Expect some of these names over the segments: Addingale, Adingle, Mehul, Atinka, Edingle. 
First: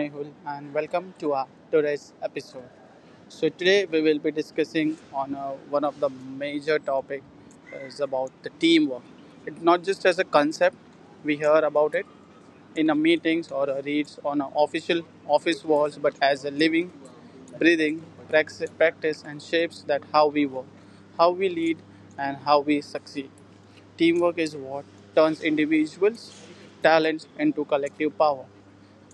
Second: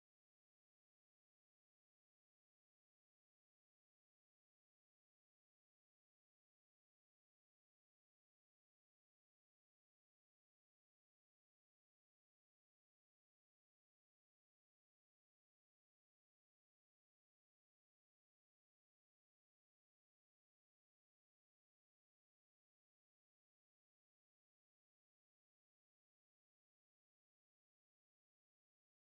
Mehul and welcome to our today's episode. So today we will be discussing on one of the major topic is about the teamwork. It's not just as a concept we hear about it in a meetings or a reads on a official office walls, but as a living, breathing practice and shapes that how we work, how we lead, and how we succeed. Teamwork is what turns individuals' talents into collective power.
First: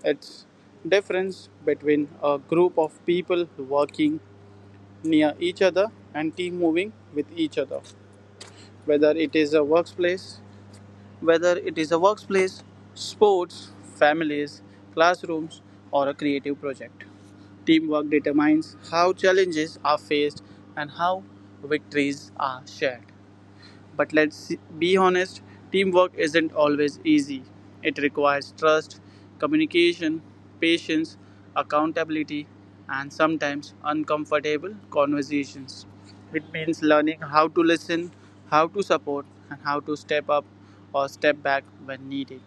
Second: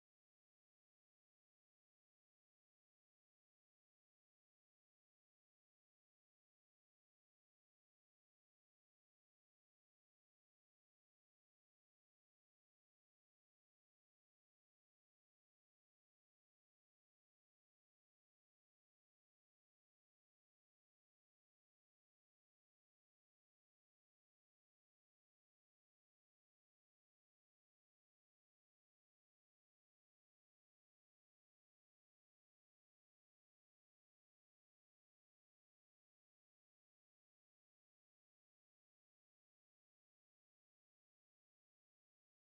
It's difference between a group of people working near each other and team moving with each other. Whether it is a workplace, whether it is a workplace, sports, families, classrooms, or a creative project. Teamwork determines how challenges are faced and how victories are shared. But let's be honest, teamwork isn't always easy. It requires trust, communication, patience, accountability, and sometimes uncomfortable conversations. It means learning how to listen, how to support, and how to step up or step back when needed.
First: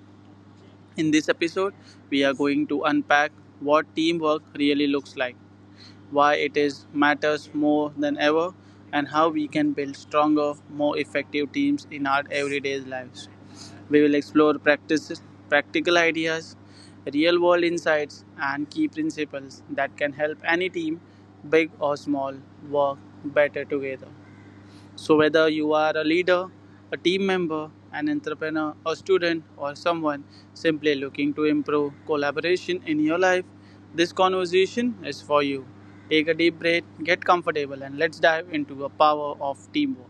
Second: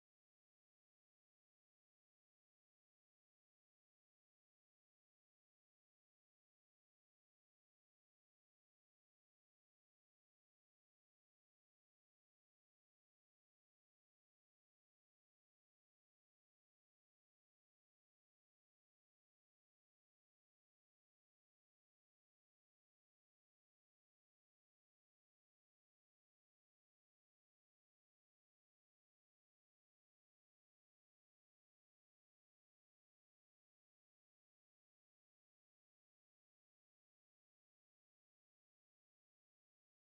In this episode, we are going to unpack what teamwork really looks like, why it is matters more than ever, and how we can build stronger, more effective teams in our everyday lives. We will explore practical ideas, real world insights, and key principles that can help any team, big or small, work better together. So, whether you are a leader, a team member, an entrepreneur, a student, or someone simply looking to improve collaboration in your life, this conversation is for you. Take a deep breath, get comfortable, and let's dive into the power of teamwork.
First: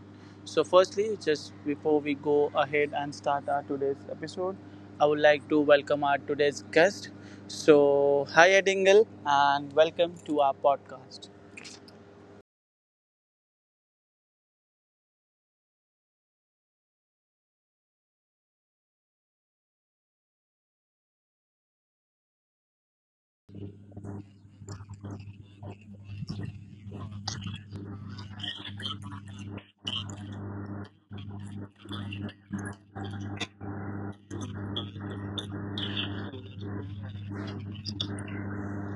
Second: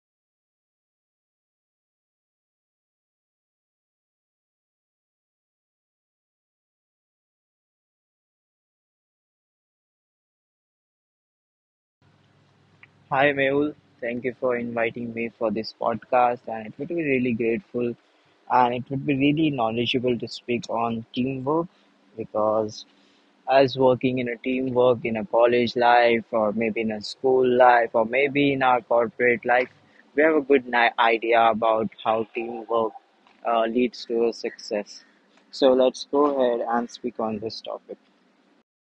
So, firstly, just before we go ahead and start our today's episode, I would like to welcome our today's guest. So, hi Edingle, and welcome to our podcast. Hi, Mehul. Thank you for inviting me for this podcast, and it would be really grateful and it would be really knowledgeable to speak on teamwork because as working in a teamwork in a college life or maybe in a school life or maybe in our corporate life, we have a good idea about how teamwork leads to a success. So let's go ahead and speak on this topic.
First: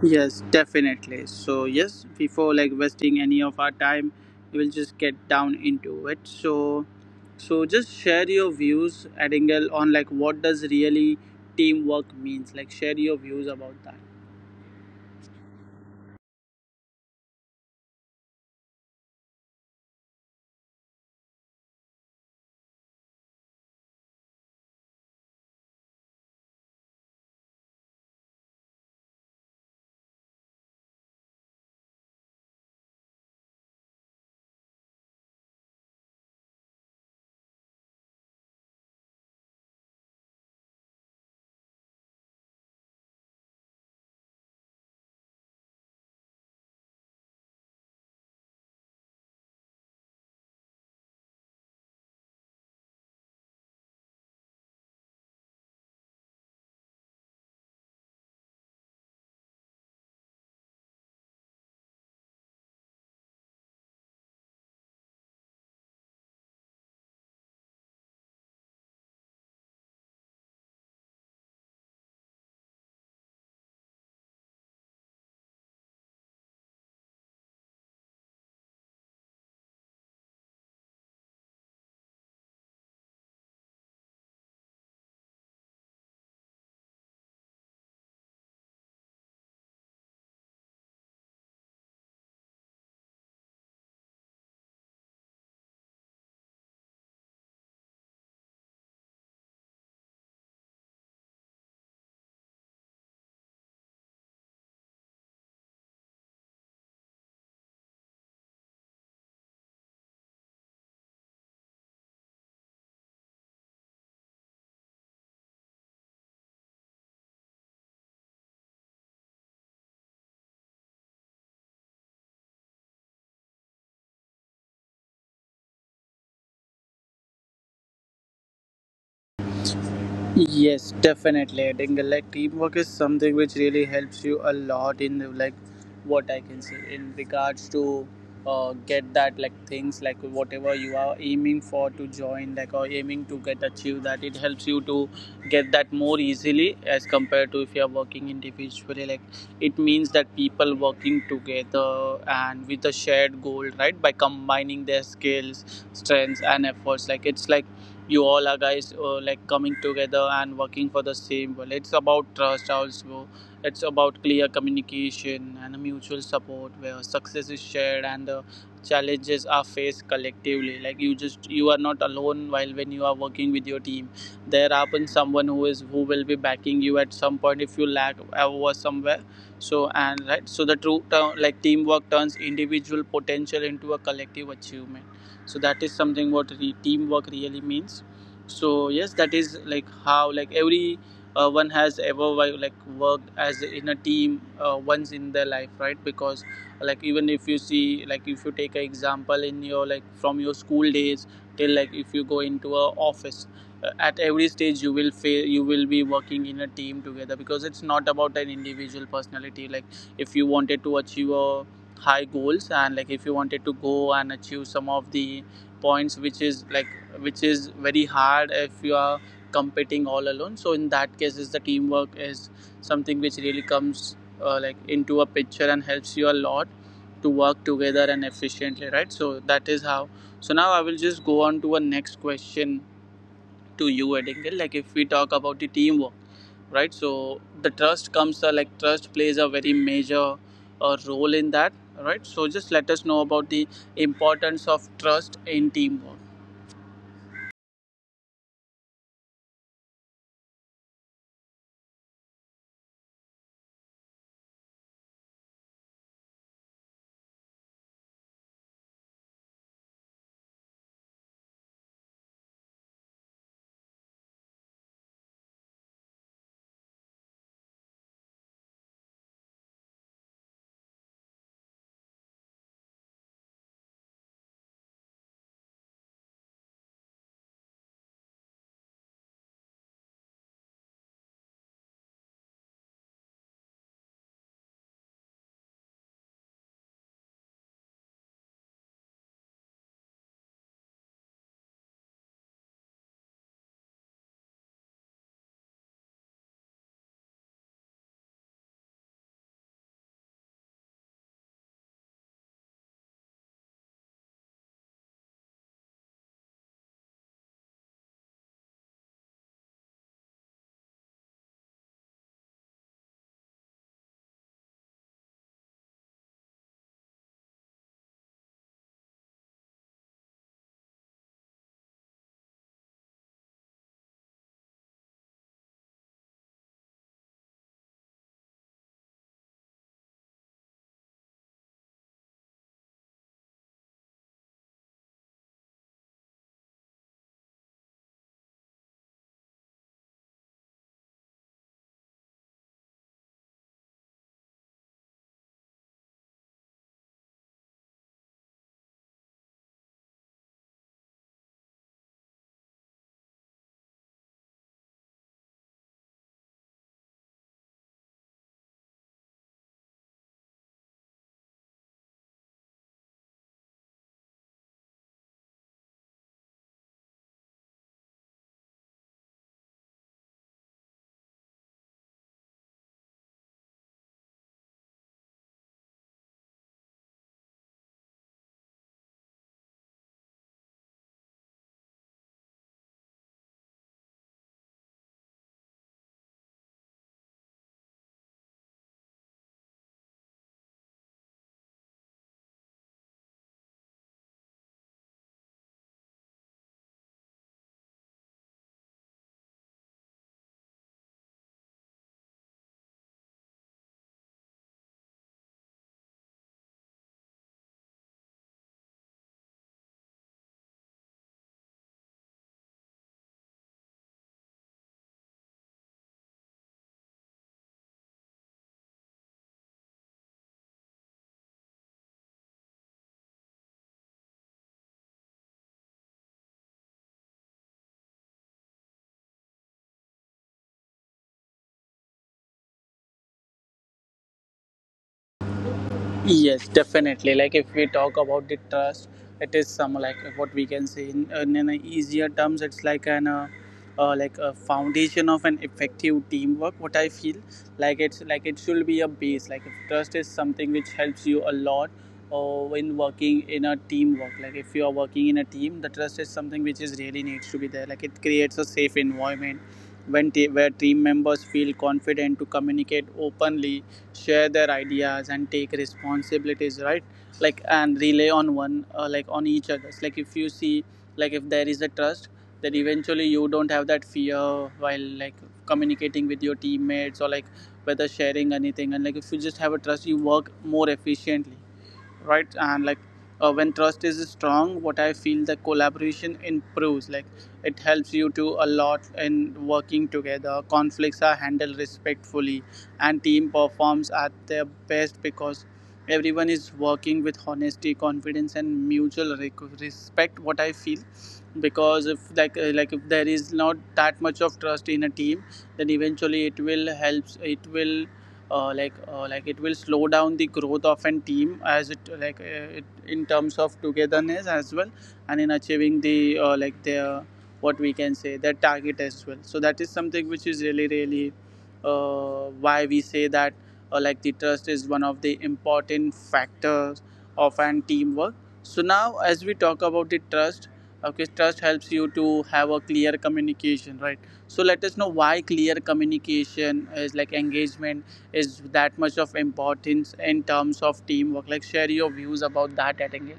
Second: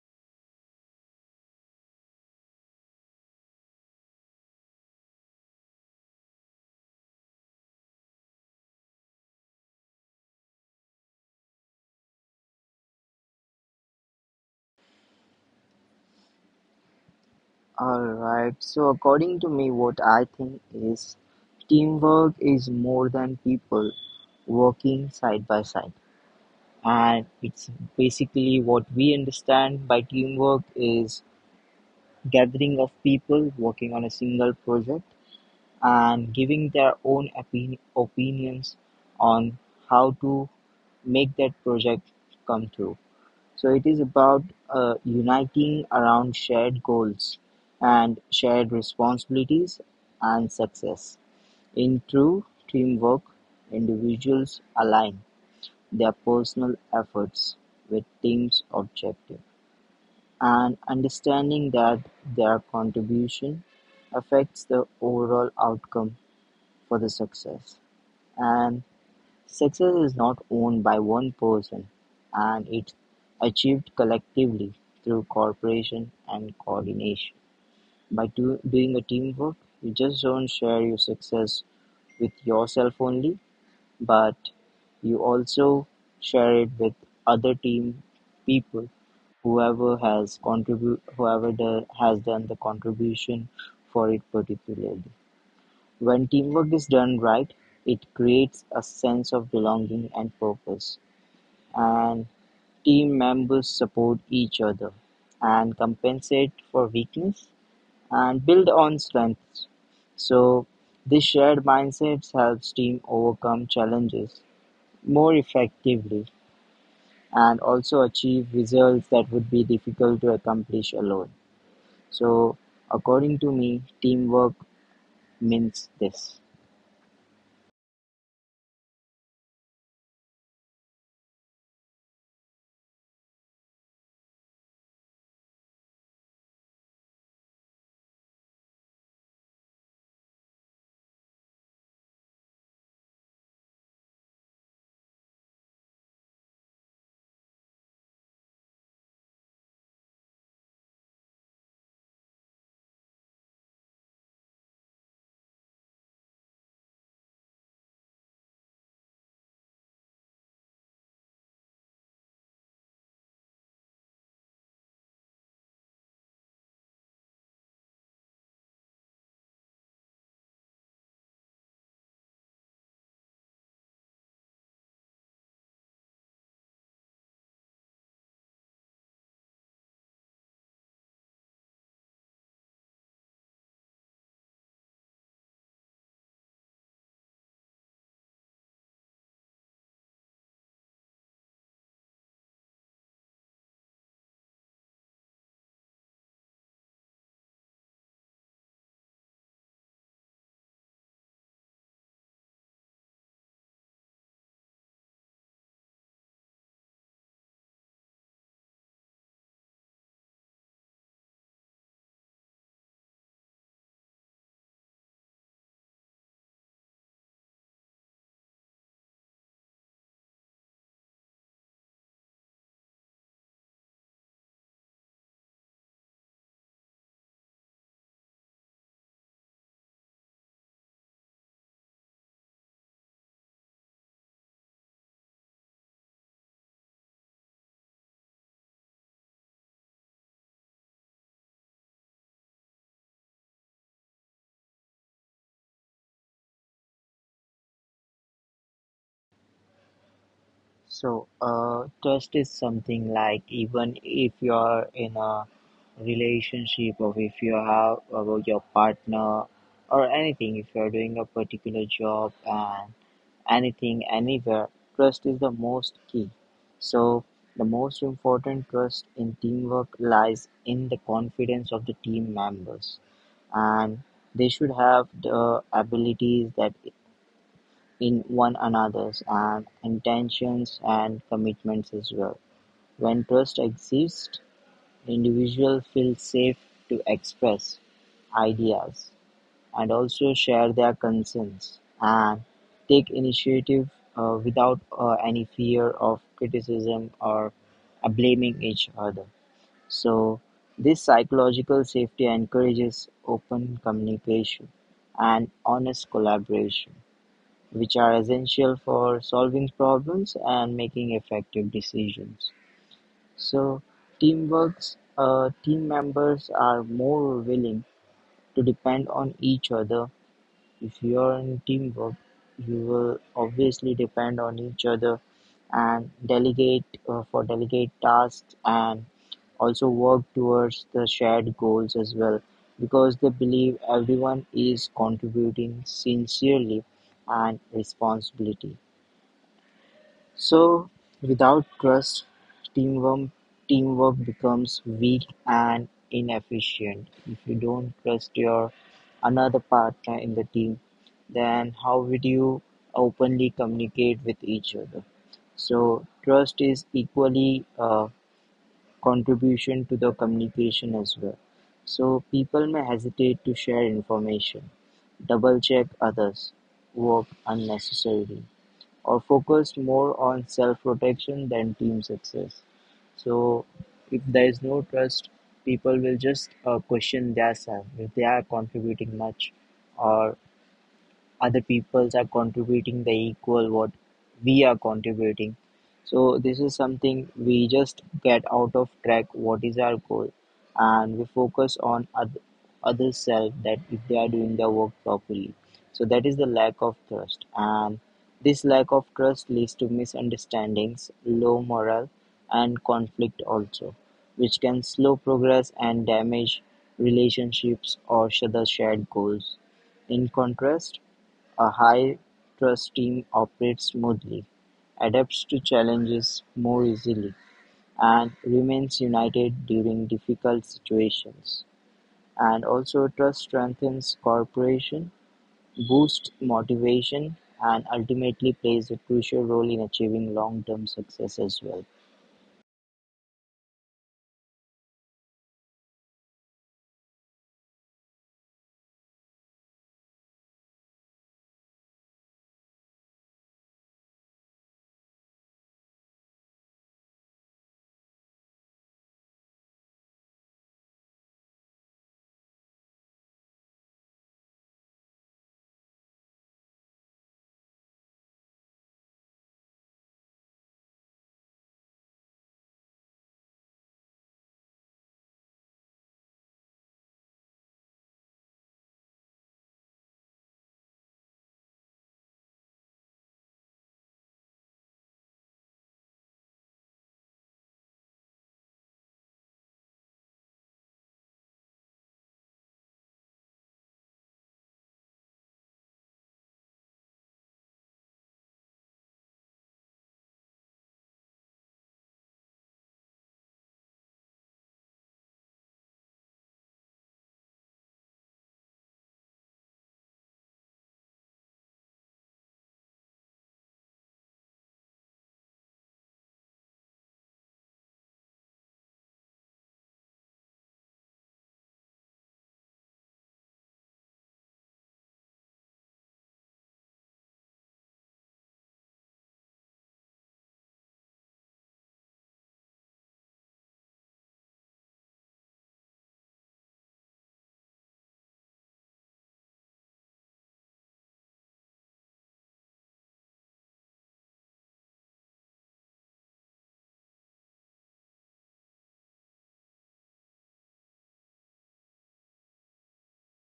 Yes, definitely. So yes, before like wasting any of our time, we will just get down into it. So just share your views, Adingle, on like what does really teamwork means. Like share your views about that. All right. So according to me, what I think is teamwork is more than people working side by side. And it's basically what we understand by teamwork is gathering of people working on a single project and giving their own opinions on how to make that project come through. So it is about uniting around shared goals and shared responsibilities and success. In true teamwork, individuals align their personal efforts with team's objective and understanding that their contribution affects the overall outcome for the success. And success is not owned by one person, and it's achieved collectively through cooperation and coordination. By doing a teamwork, you just don't share your success with yourself only, but you also share it with other team people. Whoever has done the contribution for it particularly. When teamwork is done right, it creates a sense of belonging and purpose and team members support each other and compensate for weakness and build on strengths. So, this shared mindset helps team overcome challenges more effectively and also achieve results that would be difficult to accomplish alone. So, according to me, teamwork means this. Yes, definitely. I think like teamwork is something which really helps you a lot in the, like what I can say in regards to get that like things like whatever you are aiming for to join like or aiming to get achieve that it helps you to get that more easily as compared to if you are working individually. Like it means that people working together and with a shared goal, right, by combining their skills, strengths and efforts. Like it's like you all are guys like coming together and working for the same goal. It's about trust also. It's about clear communication and a mutual support where success is shared and the challenges are faced collectively. Like you just you are not alone while when you are working with your team, there happens someone who is who will be backing you at some point if you lack over somewhere. So and right, so the like teamwork turns individual potential into a collective achievement. So that is something teamwork really means. So yes, that is like how like every one has ever like worked as in a team once in their life, right? Because like even if you see, like if you take an example in your like from your school days till like if you go into a office, at every stage you will fail you will be working in a team together, because it's not about an individual personality. Like if you wanted to achieve a high goals, and like if you wanted to go and achieve some of the points which is like which is very hard if you are competing all alone, so in that case is the teamwork is something which really comes like into a picture and helps you a lot to work together and efficiently, right? So that is how. So now I will just go on to a next question to you, Edingle. Like if we talk about the teamwork, right, so the trust comes like trust plays a very major role in that, right? So just let us know about the importance of trust in teamwork. So, trust is something like even if you're in a relationship or if you have about your partner or anything, if you're doing a particular job and anything, anywhere, trust is the most key. So, the most important trust in teamwork lies in the confidence of the team members, and they should have the abilities that in one another's and intentions and commitments as well. When trust exists, the individual feels safe to express ideas and also share their concerns and take initiative without any fear of criticism or blaming each other. So, this psychological safety encourages open communication and honest collaboration which are essential for solving problems and making effective decisions. So, team members are more willing to depend on each other. If you are in teamwork, you will obviously depend on each other and delegate for delegate tasks and also work towards the shared goals as well because they believe everyone is contributing sincerely and responsibility. So, without trust, teamwork teamwork becomes weak and inefficient. If you don't trust your another partner in the team, then how would you openly communicate with each other? So, trust is equally a contribution to the communication as well. So, people may hesitate to share information, double check others, work unnecessarily or focused more on self-protection than team success. So if there is no trust, people will just question their self if they are contributing much or other peoples are contributing the equal what we are contributing. So this is something we just get out of track what is our goal and we focus on other self that if they are doing their work properly. So that is the lack of trust, and this lack of trust leads to misunderstandings, low morale, and conflict also, which can slow progress and damage relationships or other shared goals. In contrast, a high-trust team operates smoothly, adapts to challenges more easily, and remains united during difficult situations. And also, trust strengthens cooperation, boosts motivation, and ultimately plays a crucial role in achieving long-term success as well. Yes, definitely. Like if we talk about the trust, it is some like what we can say in a easier terms. It's like an like a foundation of an effective teamwork. What I feel like it's like it should be a base. Like if trust is something which helps you a lot when working in a teamwork. Like if you are working in a team, the trust is something which is really needs to be there. Like it creates a safe environment where team members feel confident to communicate openly, share their ideas and take responsibilities, right? Like and relay on one like on each other's. Like if you see, like if there is a trust, then eventually you don't have that fear while like communicating with your teammates or like whether sharing anything. And like if you just have a trust, you work more efficiently, right? And like when trust is strong, what I feel the collaboration improves. Like it helps you to a lot in working together, conflicts are handled respectfully and team performs at their best because everyone is working with honesty, confidence and mutual respect, what I feel. Because if like like if there is not that much of trust in a team, then eventually it will helps it will like it will slow down the growth of a team as it like it, in terms of togetherness as well, and in achieving the like their what we can say their target as well. So that is something which is really really why we say that like the trust is one of the important factors of an teamwork. So now as we talk about the trust, okay, trust helps you to have a clear communication, right? So let us know why clear communication is like engagement is that much of importance in terms of teamwork. Like share your views about that at engage.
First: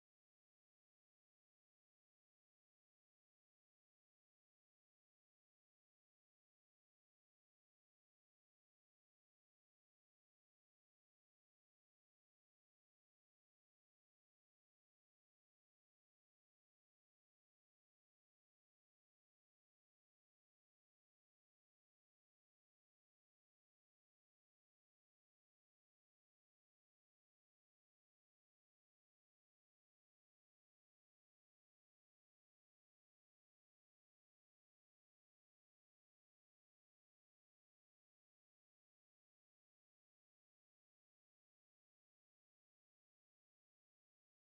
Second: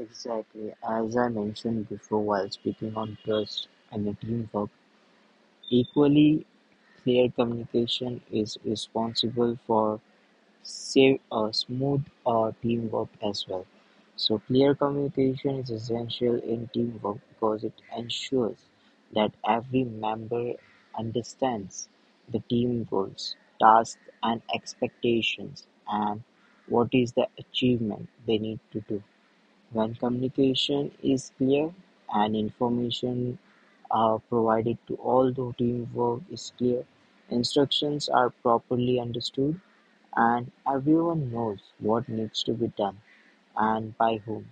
Exactly. As I mentioned before while speaking on trust and the teamwork, equally clear communication is responsible for Save smooth teamwork as well. So clear communication is essential in teamwork because it ensures that every member understands the team goals, tasks, and expectations, and what is the achievement they need to do. When communication is clear and information are provided to all the teamwork is clear, instructions are properly understood, and everyone knows what needs to be done and by whom,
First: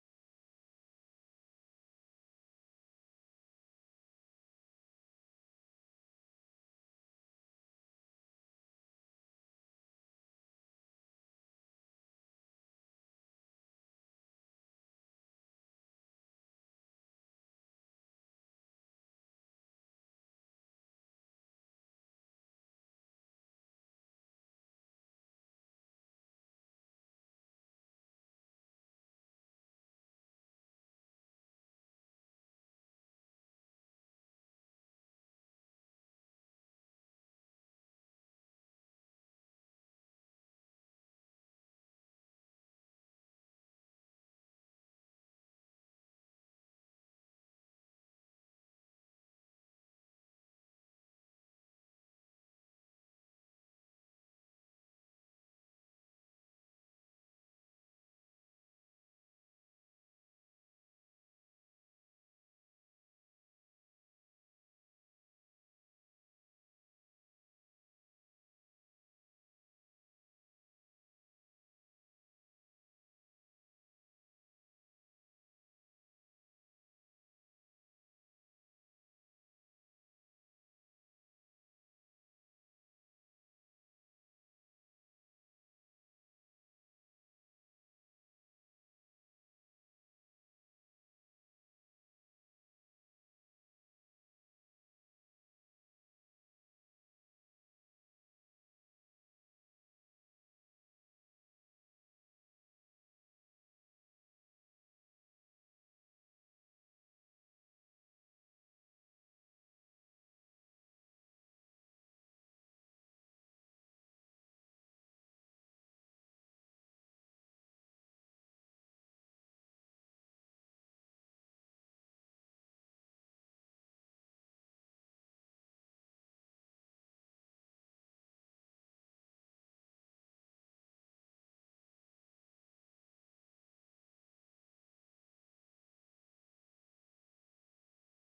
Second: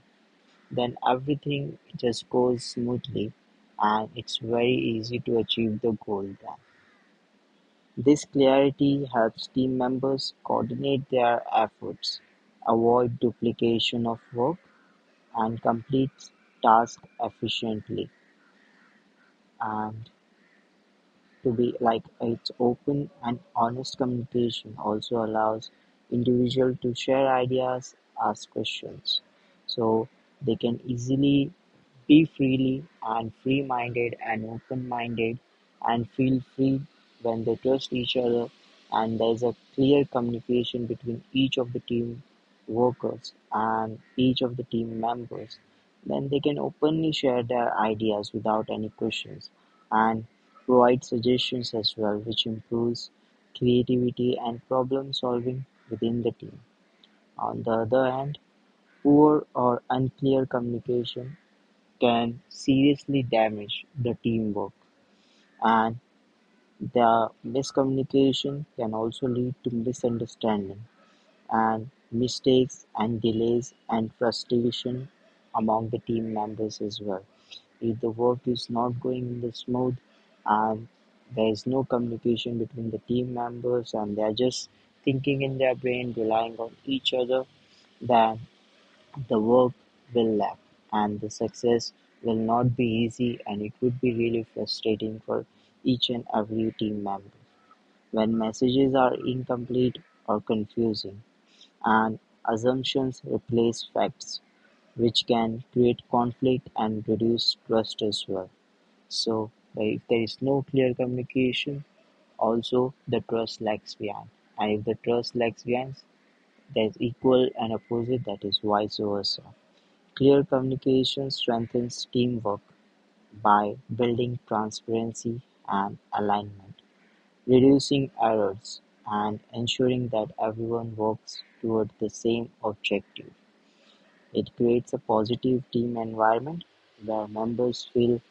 then everything just goes smoothly and it's very easy to achieve the goal then. This clarity helps team members coordinate their efforts, avoid duplication of work, and complete tasks efficiently. And to be like its open and honest communication also allows individual to share ideas, ask questions, so they can easily be freely and free minded and open minded and feel free when they trust each other and there's a clear communication between each of the team workers and each of the team members, then they can openly share their ideas without any questions and provide suggestions as well, which improves creativity and problem-solving within the team. On the other hand, poor or unclear communication can seriously damage the teamwork, and the miscommunication can also lead to misunderstanding and mistakes and delays and frustration among the team members as well. If the work is not going in the smooth and there is no communication between the team members and they are just thinking in their brain, relying on each other, then the work will lag, and the success will not be easy and it would be really frustrating for each and every team member. When messages are incomplete or confusing, and assumptions replace facts, which can create conflict and reduce trust as well. So, like, if there is no clear communication, also the trust lags behind. And if the trust lags behind, there's equal and opposite, that is vice versa. Clear communication strengthens teamwork by building transparency and alignment, reducing errors, and ensuring that everyone works toward the same objective. It creates a positive team environment where members feel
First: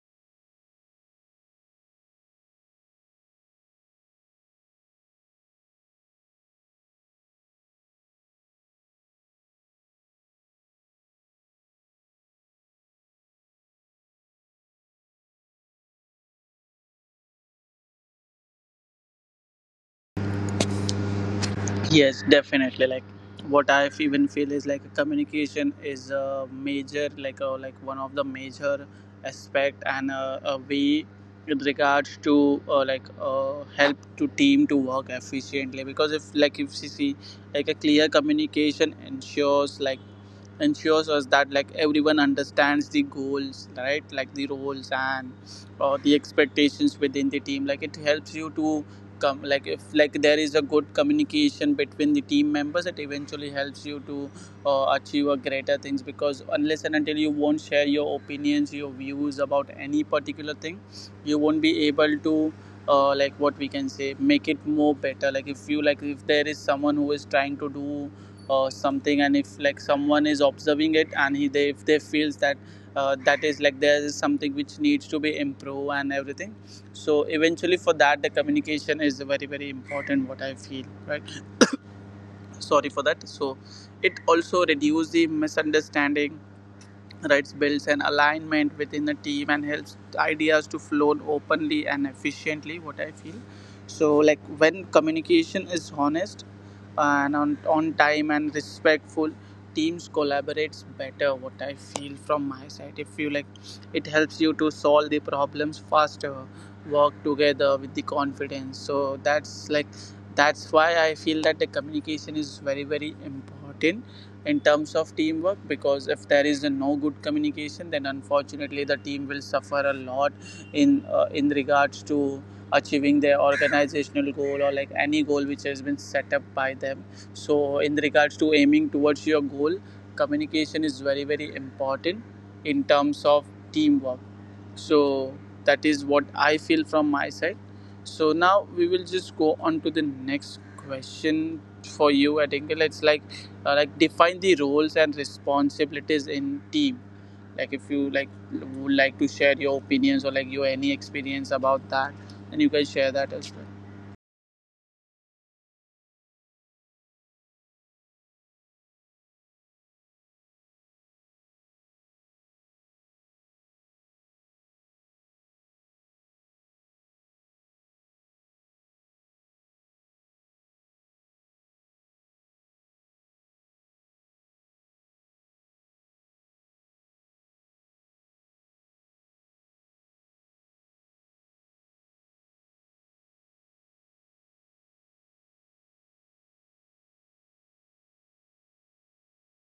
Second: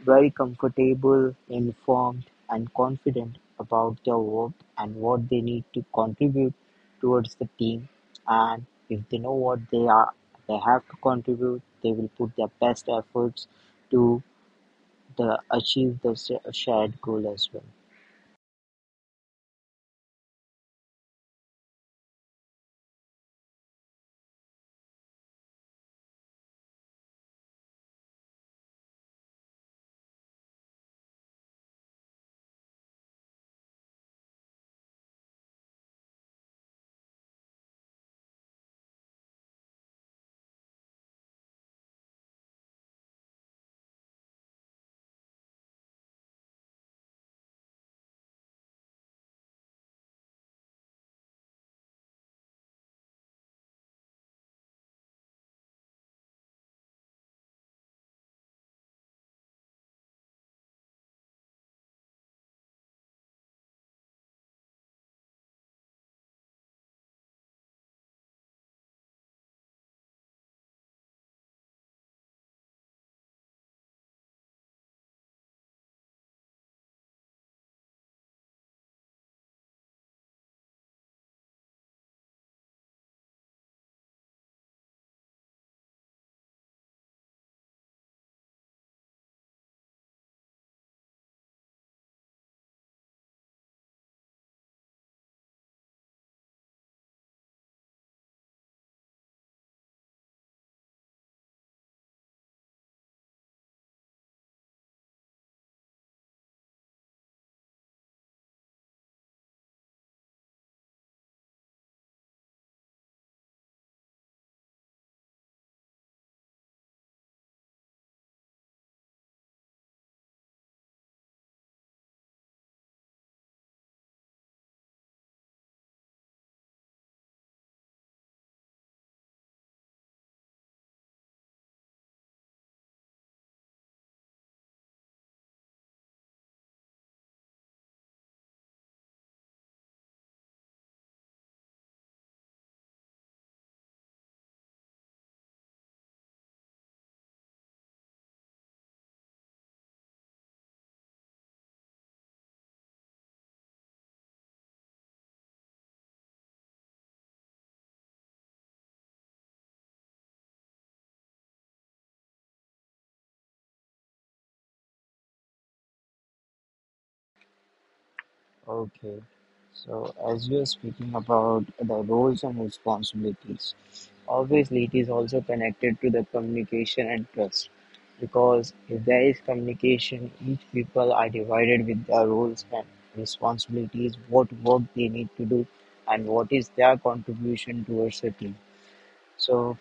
very comfortable, informed, and confident about their work and what they need to contribute towards the team. And if they know what they are, they have to contribute. They will put their best efforts to achieve the shared goal as well. Yes, definitely. Like even feel is like communication is a major like one of the major aspect and a way with regards to help to team to work efficiently. Because if like if you see like a clear communication ensures like ensures us that like everyone understands the goals, right, like the roles and the expectations within the team. Like it helps you to come like if like there is a good communication between the team members, it eventually helps you to achieve a greater things, because unless and until you won't share your opinions, your views about any particular thing, you won't be able to like what we can say make it more better. Like if you like if there is someone who is trying to do something, and if like someone is observing it and if they feels that that is like there is something which needs to be improved and everything, so eventually for that the communication is very very important what I feel, right? Sorry for that. So it also reduce the misunderstanding, writes builds an alignment within the team and helps ideas to flow openly and efficiently. What I feel, so like when communication is honest and on time and respectful, teams collaborates better. What I feel from my side, if you like, it helps you to solve the problems faster, work together with the confidence. That's why I feel that the communication is very very important in terms of teamwork, because if there is a no good communication, then unfortunately the team will suffer a lot in regards to achieving their organizational goal or like any goal which has been set up by them. So in regards to aiming towards your goal, communication is very very important in terms of teamwork. So that is what I feel from my side. So now we will just go on to the next question for you, Atinka. It's like define the roles and responsibilities in team. Like if you like would like to share your opinions or like your any experience about that, then you can share that as well. Okay. So, as you are speaking about the roles and responsibilities, obviously it is also connected to the communication and trust. Because if there is communication, each people are divided with their roles and responsibilities, what work they need to do, and what is their contribution towards the team. So,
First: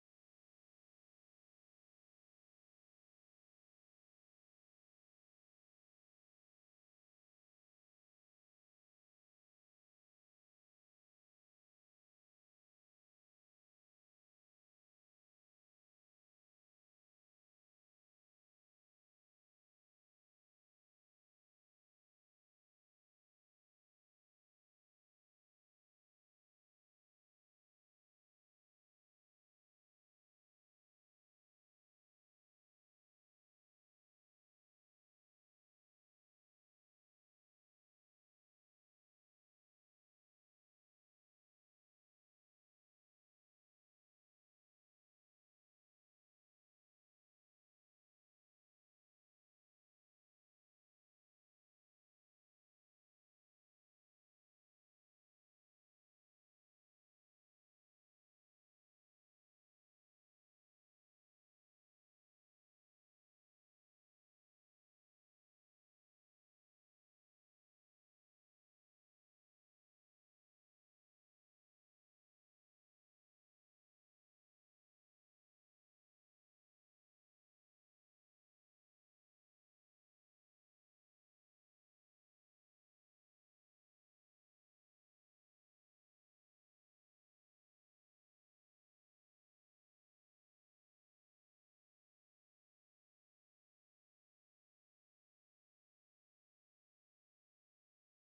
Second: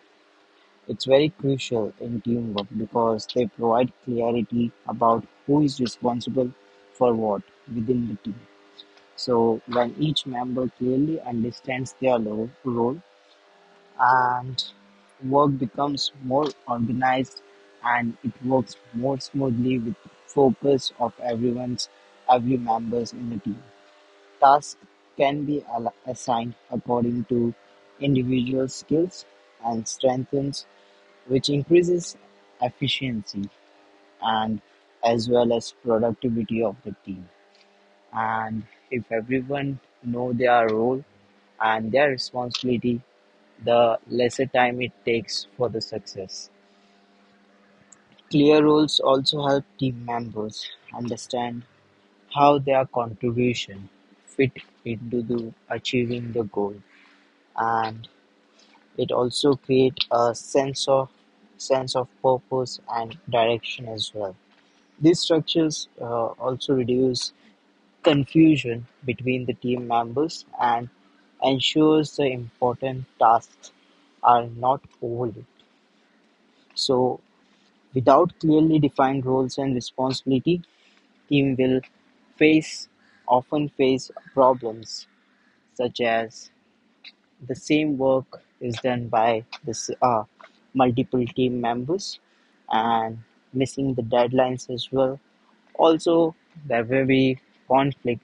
it's very crucial in teamwork because they provide clarity about who is responsible for what within the team. So when each member clearly understands their role, and work becomes more organized and it works more smoothly with focus of everyone's, every members in the team. Tasks can be assigned according to individual skills and strengths, which increases efficiency and as well as productivity of the team. And if everyone know their role and their responsibility, the lesser time it takes for the success. Clear roles also help team members understand how their contribution fit into the achieving the goal, and it also create a sense of purpose and direction as well. These structures also reduce confusion between the team members and ensures the important tasks are not overlooked. So, without clearly defined roles and responsibility, team will face often face problems such as the same work is done by this multiple team members and missing the deadlines as well. Also, there will be conflict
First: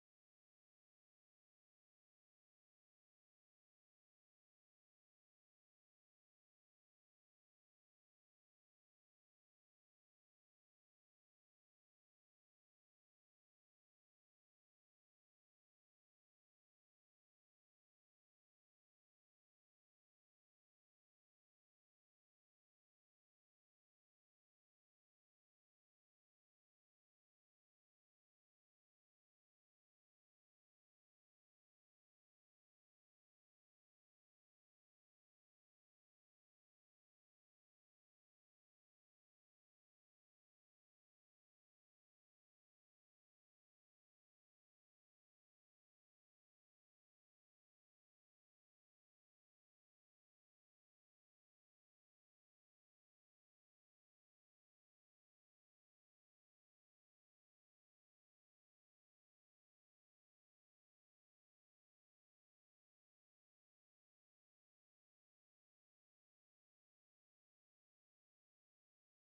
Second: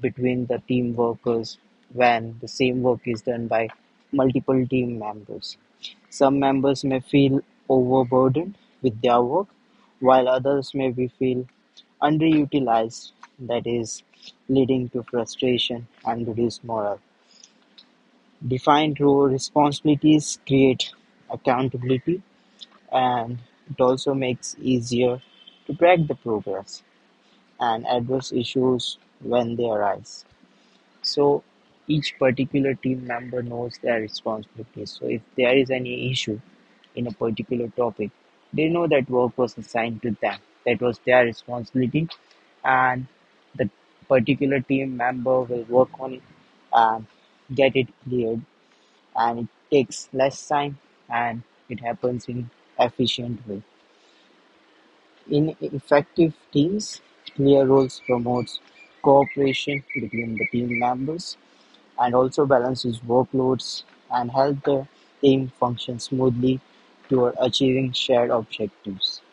between the team workers when the same work is done by multiple team members. Some members may feel overburdened with their work, while others may be feel underutilized, that is, leading to frustration and reduced morale. Defined role responsibilities create accountability, and it also makes easier to track the progress and address issues when they arise. So each particular team member knows their responsibilities. So if there is any issue in a particular topic, they know that work was assigned to them. That was their responsibility, and the particular team member will work on it and get it cleared. And it takes less time and it happens in efficient way. In effective teams, clear roles promotes cooperation between the team members and also balances workloads and help the team function smoothly toward achieving shared objectives.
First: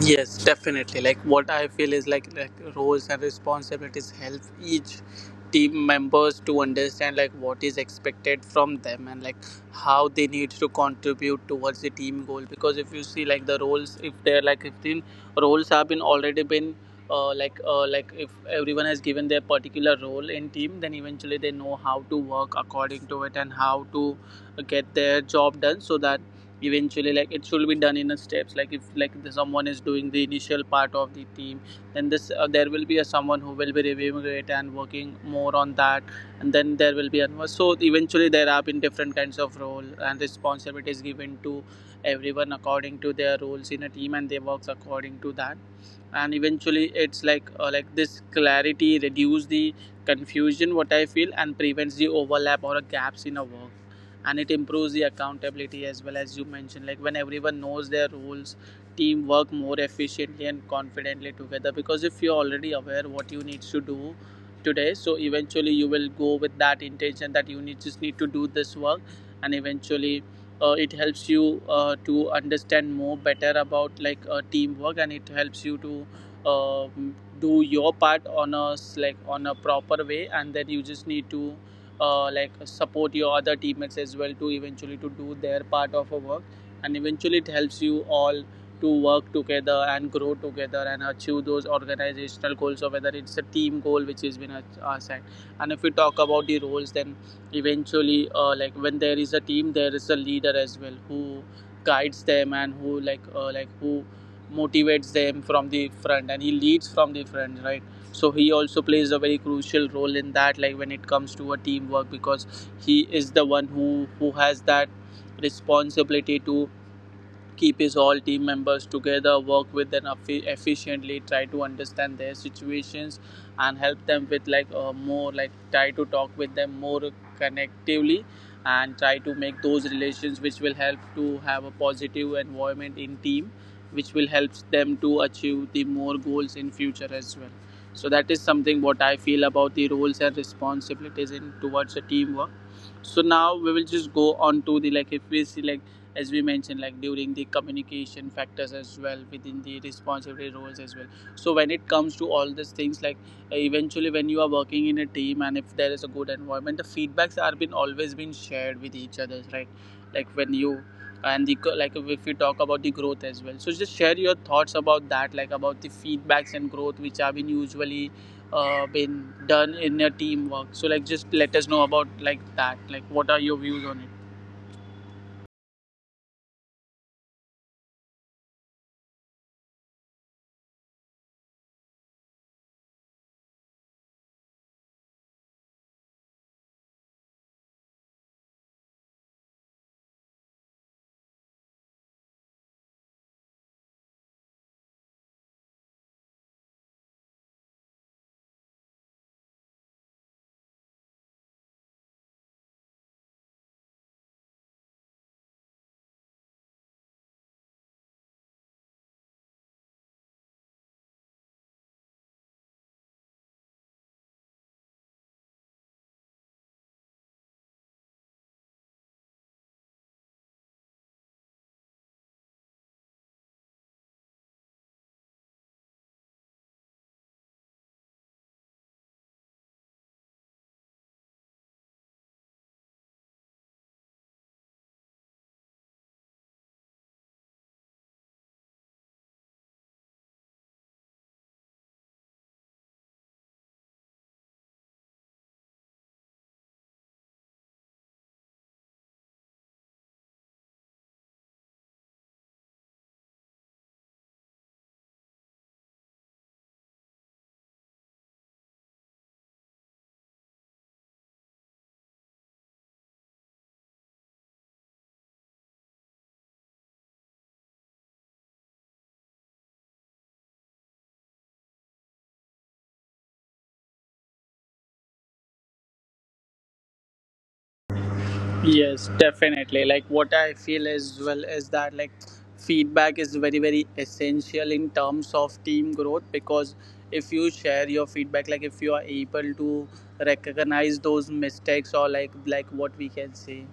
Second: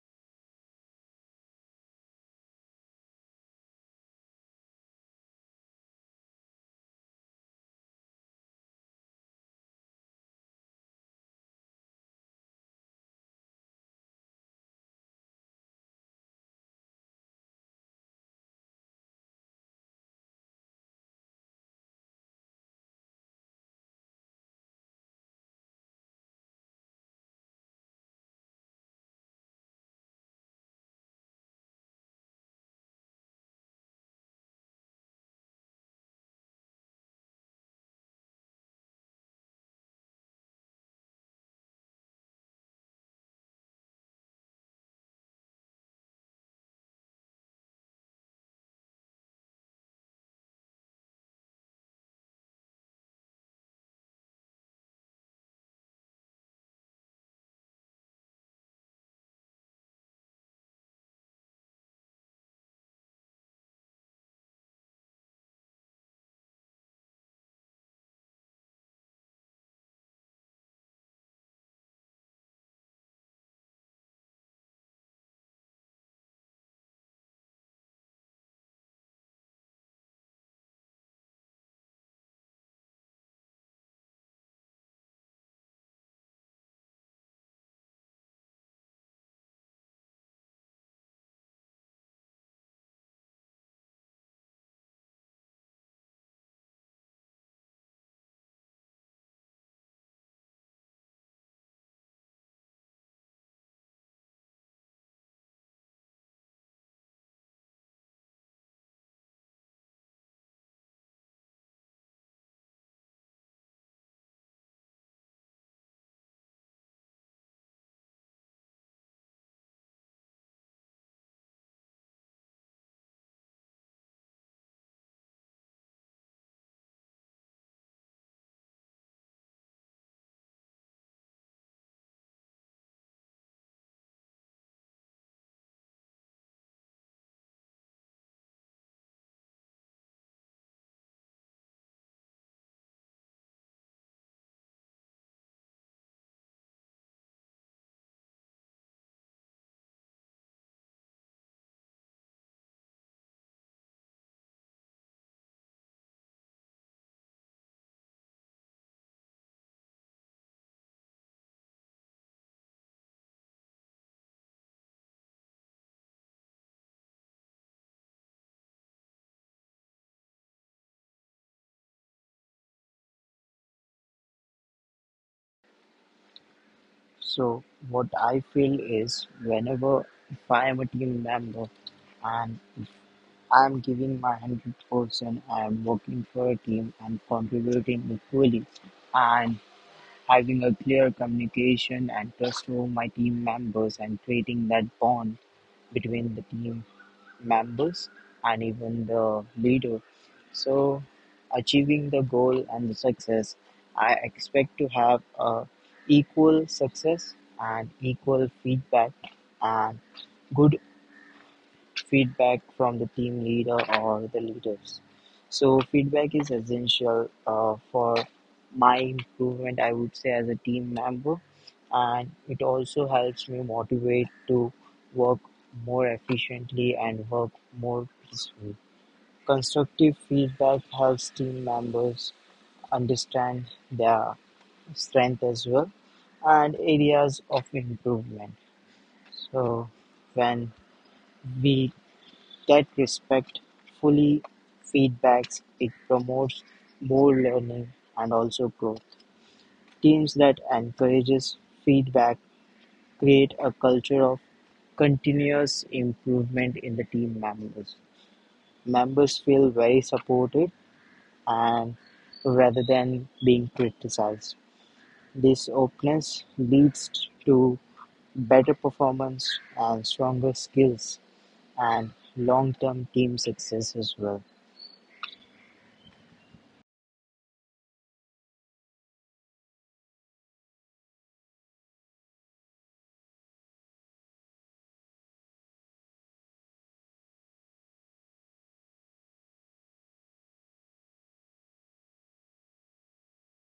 Yes, definitely. Like what I feel is like roles and responsibilities help each team members to understand like what is expected from them and like how they need to contribute towards the team goal. Because if you see like the roles, if they're like if the roles have been already been like if everyone has given their particular role in team, then eventually they know how to work according to it and how to get their job done, so that eventually like it should be done in a steps. Like if like someone is doing the initial part of the team, then this there will be a someone who will be reviewing it and working more on that, and then there will be another. So eventually there have been different kinds of role and responsibilities given to everyone according to their roles in a team, and they works according to that. And eventually it's like this clarity reduce the confusion what I feel, and prevents the overlap or gaps in a work, and it improves the accountability as well, as you mentioned, like when everyone knows their roles, team work more efficiently and confidently together. Because if you're already aware what you need to do today, so eventually you will go with that intention that you need just need to do this work. And eventually it helps you to understand more better about like teamwork, and it helps you to uh, do your part on a s- like on a proper way, and then you just need to like support your other teammates as well to eventually to do their part of a work. And eventually it helps you all to work together and grow together and achieve those organizational goals, or whether it's a team goal which has been set. And if we talk about the roles, then eventually like when there is a team, there is a leader as well who guides them, and who who motivates them from the front, and he leads from the front, right? So he also plays a very crucial role in that, like when it comes to a teamwork, because he is the one who has that responsibility to keep his all team members together, work with them efficiently, try to understand their situations, and help them with like more like try to talk with them more connectively, and try to make those relations which will help to have a positive environment in team, which will help them to achieve the more goals in future as well. So that is something what I feel about the roles and responsibilities in towards the teamwork. So now we will just go on to the like if we see like, as we mentioned like, during the communication factors as well, within the responsibility roles as well. So when it comes to all these things like, eventually when you are working in a team and if there is a good environment, the feedbacks are been always been shared with each other, right? Like when you, and the like if we talk about the growth as well, so just share your thoughts about that, like about the feedbacks and growth which have been usually been done in a teamwork. So like just let us know about like that, like what are your views on it. So what I feel is whenever if I am a team member and I'm giving my 100%, I'm working for a team and contributing equally and having a clear communication and trust for my team members and creating that bond between the team members and even the leader. So, achieving the goal and the success, I expect to have a equal success and equal feedback and good feedback from the team leader or the leaders. So feedback is essential for my improvement, I would say, as a team member, and it also helps me motivate to work more efficiently and work more peacefully. Constructive feedback helps team members understand their strength as well and areas of improvement. So when we that respect fully feedbacks, it promotes more learning and also growth. Teams that encourages feedback create a culture of continuous improvement in the team members. Members feel very supported and rather than being criticized. This openness leads to better performance and stronger skills and long term team success as well. Yes, definitely. Like what I feel as well is that like feedback is very very essential in terms of team growth, because if you share your feedback, like if you are able to recognize those mistakes, or like what we can say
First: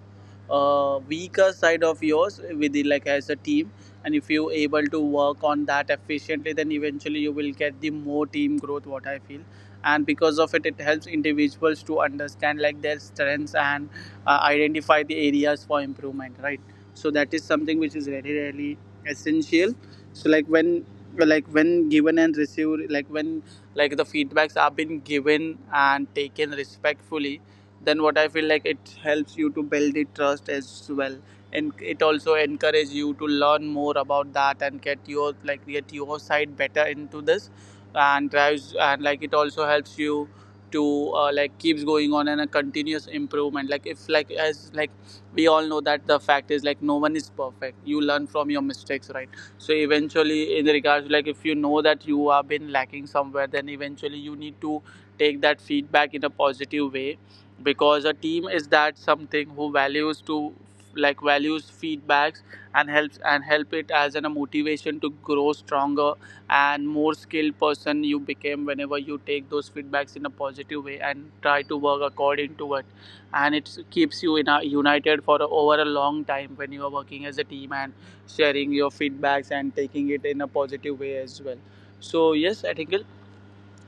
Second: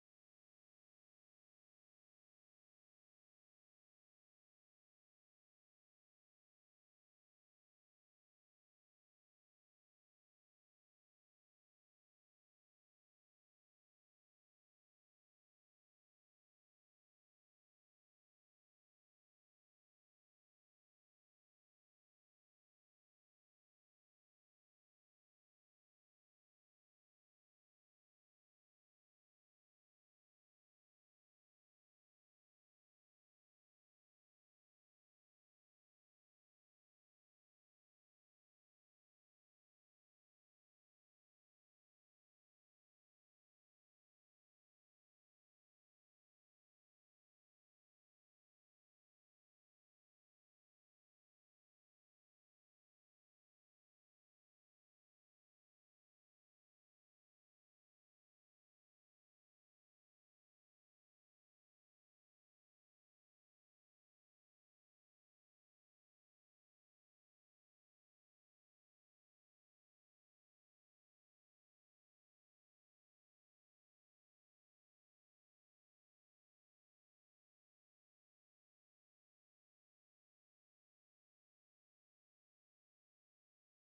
weaker side of yours within like as a team, and if you able to work on that efficiently, then eventually you will get the more team growth, what I feel. And because of it, it helps individuals to understand like their strengths and identify the areas for improvement, right? So that is something which is very really essential. So like when given and received, like when like the feedbacks are been given and taken respectfully, then what I feel like it helps you to build the trust as well, and it also encourages you to learn more about that and get your side better into this. And drives, and like it also helps you to like keeps going on and a continuous improvement. Like if like as like, we all know that the fact is like no one is perfect, you learn from your mistakes, right? So eventually, in regards, like if you know that you have been lacking somewhere, then eventually you need to take that feedback in a positive way. Because a team is that something who values to like values feedbacks, and helps and help it as an, a motivation to grow stronger and more skilled person you became whenever you take those feedbacks in a positive way and try to work according to it. And it keeps you in a, united for a, over a long time, when you are working as a team and sharing your feedbacks and taking it in a positive way as well. So yes, I think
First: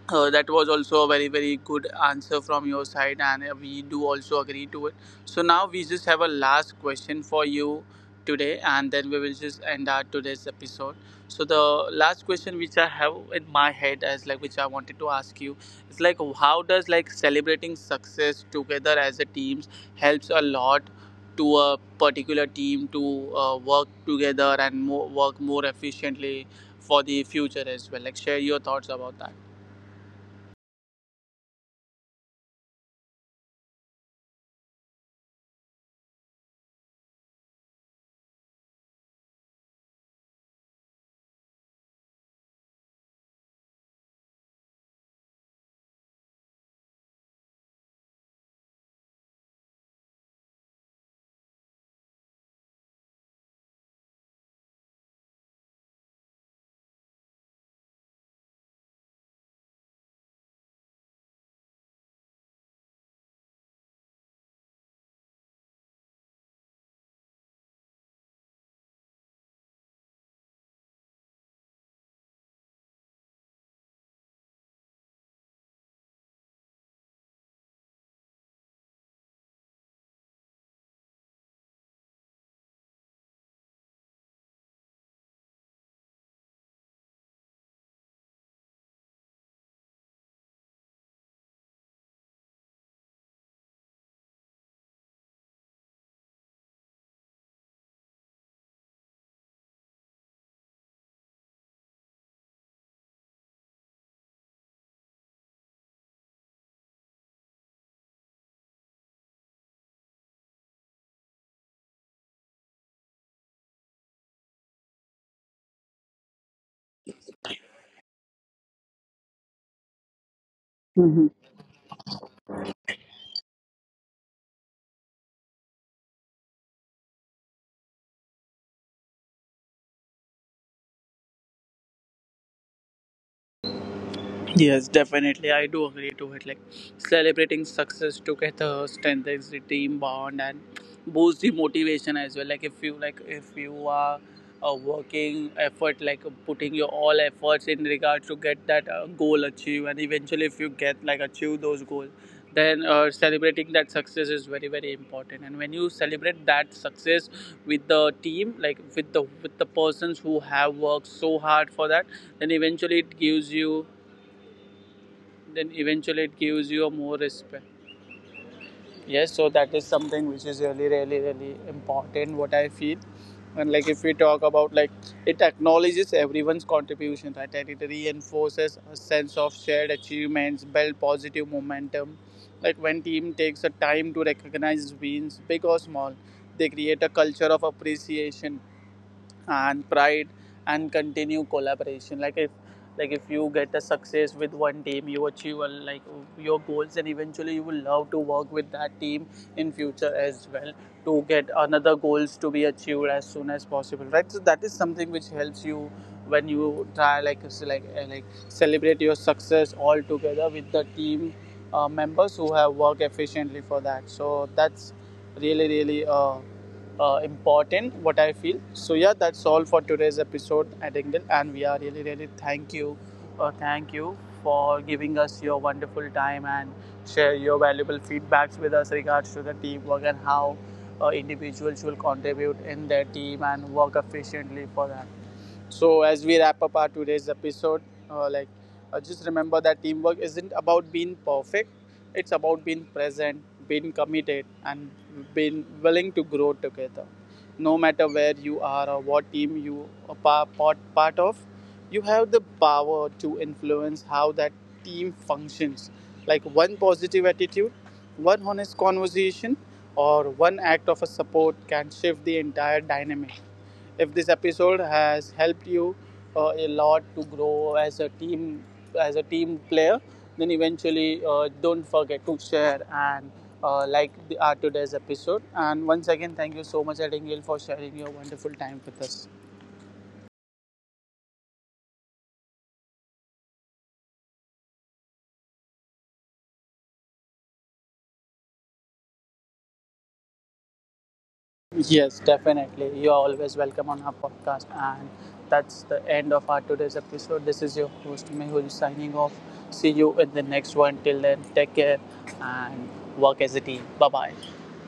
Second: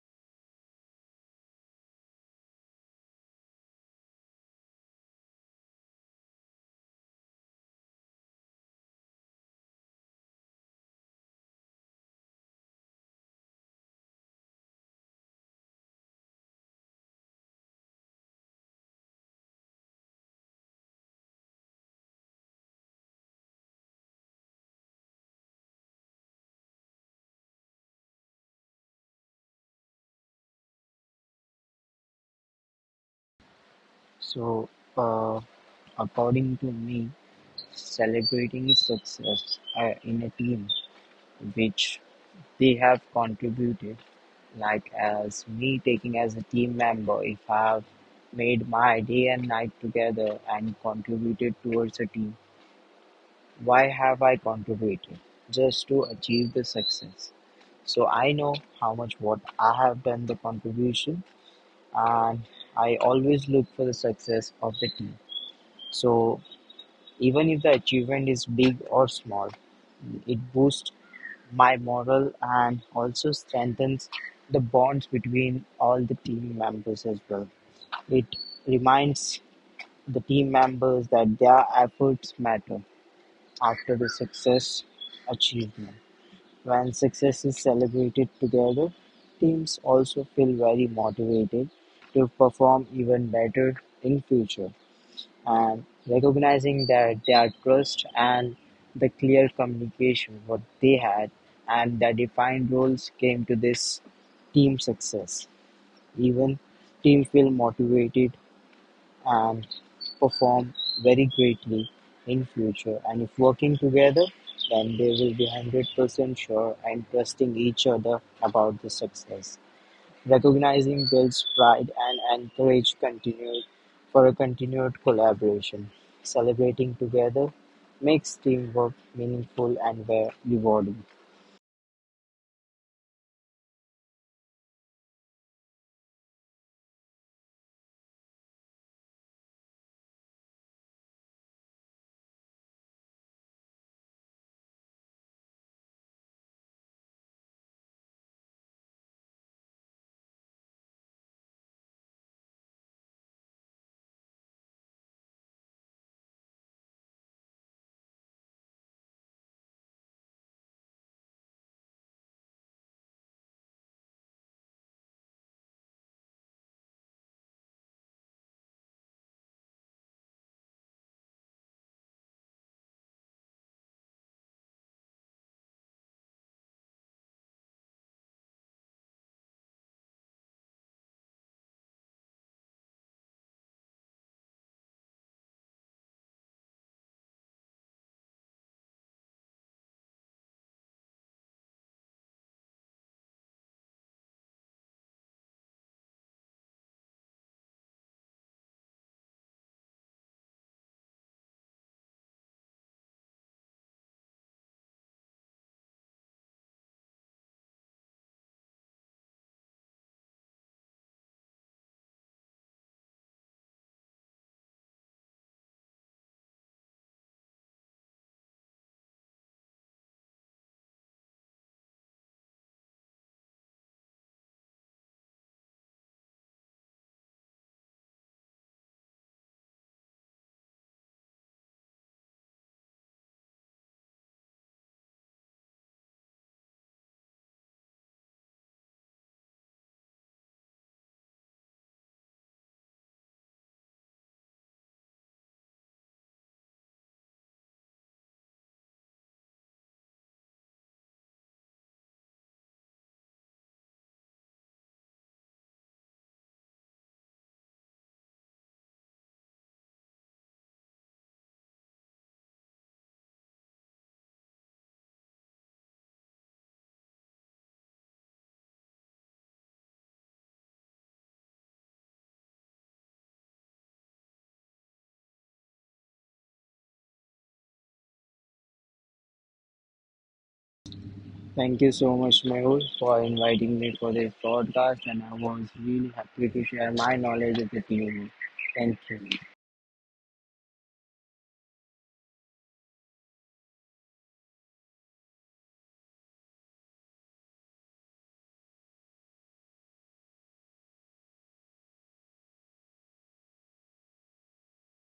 that was also a very very good answer from your side, and we do also agree to it. So now we just have a last question for you today, and then we will just end our today's episode. So the last question which I have in my head, as like which I wanted to ask you, is like how does like celebrating success together as a teams helps a lot to a particular team to work together and work more efficiently for the future as well. Like share your thoughts about So, uh, according to me, celebrating success in a team which they have contributed, like as me taking as a team member, if I have made my day and night together and contributed towards a team, why have I contributed? Just to achieve the success. So I know how much what I have done the contribution, and I always look for the success of the team. So even if the achievement is big or small, it boosts my morale and also strengthens the bonds between all the team members as well. It reminds the team members that their efforts matter after the success achievement. When success is celebrated together, teams also feel very motivated to perform even better in future and recognizing that their trust and the clear communication what they had and their defined roles came to this team success. Even team feel motivated and perform very greatly in future, and if working together then they will be 100% sure and trusting each other about the success. Recognizing builds that. pride and encourage continued, for a continued collaboration. Celebrating together makes teamwork meaningful and rewarding. Yes, definitely. I do agree to it. Like celebrating success together strengthens the team bond and boosts the motivation as well. Like if you are working effort, like putting your all efforts in regards to get that goal achieved, and eventually if you get like achieve those goals, then celebrating that success is very very important. And when you celebrate that success with the team, like with the persons who have worked so hard for that, then eventually it gives you then eventually it gives you more respect. Yes, so that is something which is really really really important, what I feel. And like if we talk about like, it acknowledges everyone's contribution, right? And it reinforces a sense of shared achievements, build positive momentum. Like when team takes the time to recognize wins, big or small, they create a culture of appreciation and pride and continue collaboration. Like if like if you get a success with one team, you achieve a, like your goals, and eventually you will love to work with that team in future as well to get another goals to be achieved as soon as possible, right? So that is something which helps you when you try like celebrate your success all together with the team members who have worked efficiently for that. So that's really really important, what I feel. So yeah, that's all for today's episode at engel, and we are really really thank you, thank you for giving us your wonderful time and share your valuable feedbacks with us regards to the teamwork, and how individuals will contribute in their team and work efficiently for that. So as we wrap up our today's episode, uh, like just remember that teamwork isn't about being perfect. It's about being present, being committed, and being willing to grow together. No matter where you are or what team you are part of, you have the power to influence how that team functions. Like one positive attitude, one honest conversation, or one act of a support can shift the entire dynamic. If this episode has helped you a lot to grow as a team, as a team player, then eventually don't forget to share and like our today's episode. And once again, thank you so much, Addingale, for sharing your wonderful time with us. Thank you so much, Mehul, for inviting me for this podcast, and I was really happy to share my knowledge with you. Thank you. Yes, definitely. You're always welcome on our podcast. And that's the end of our today's episode. This is your host, Mehul, signing off. See you in the next one. Till then, take care and work as a team. Bye bye.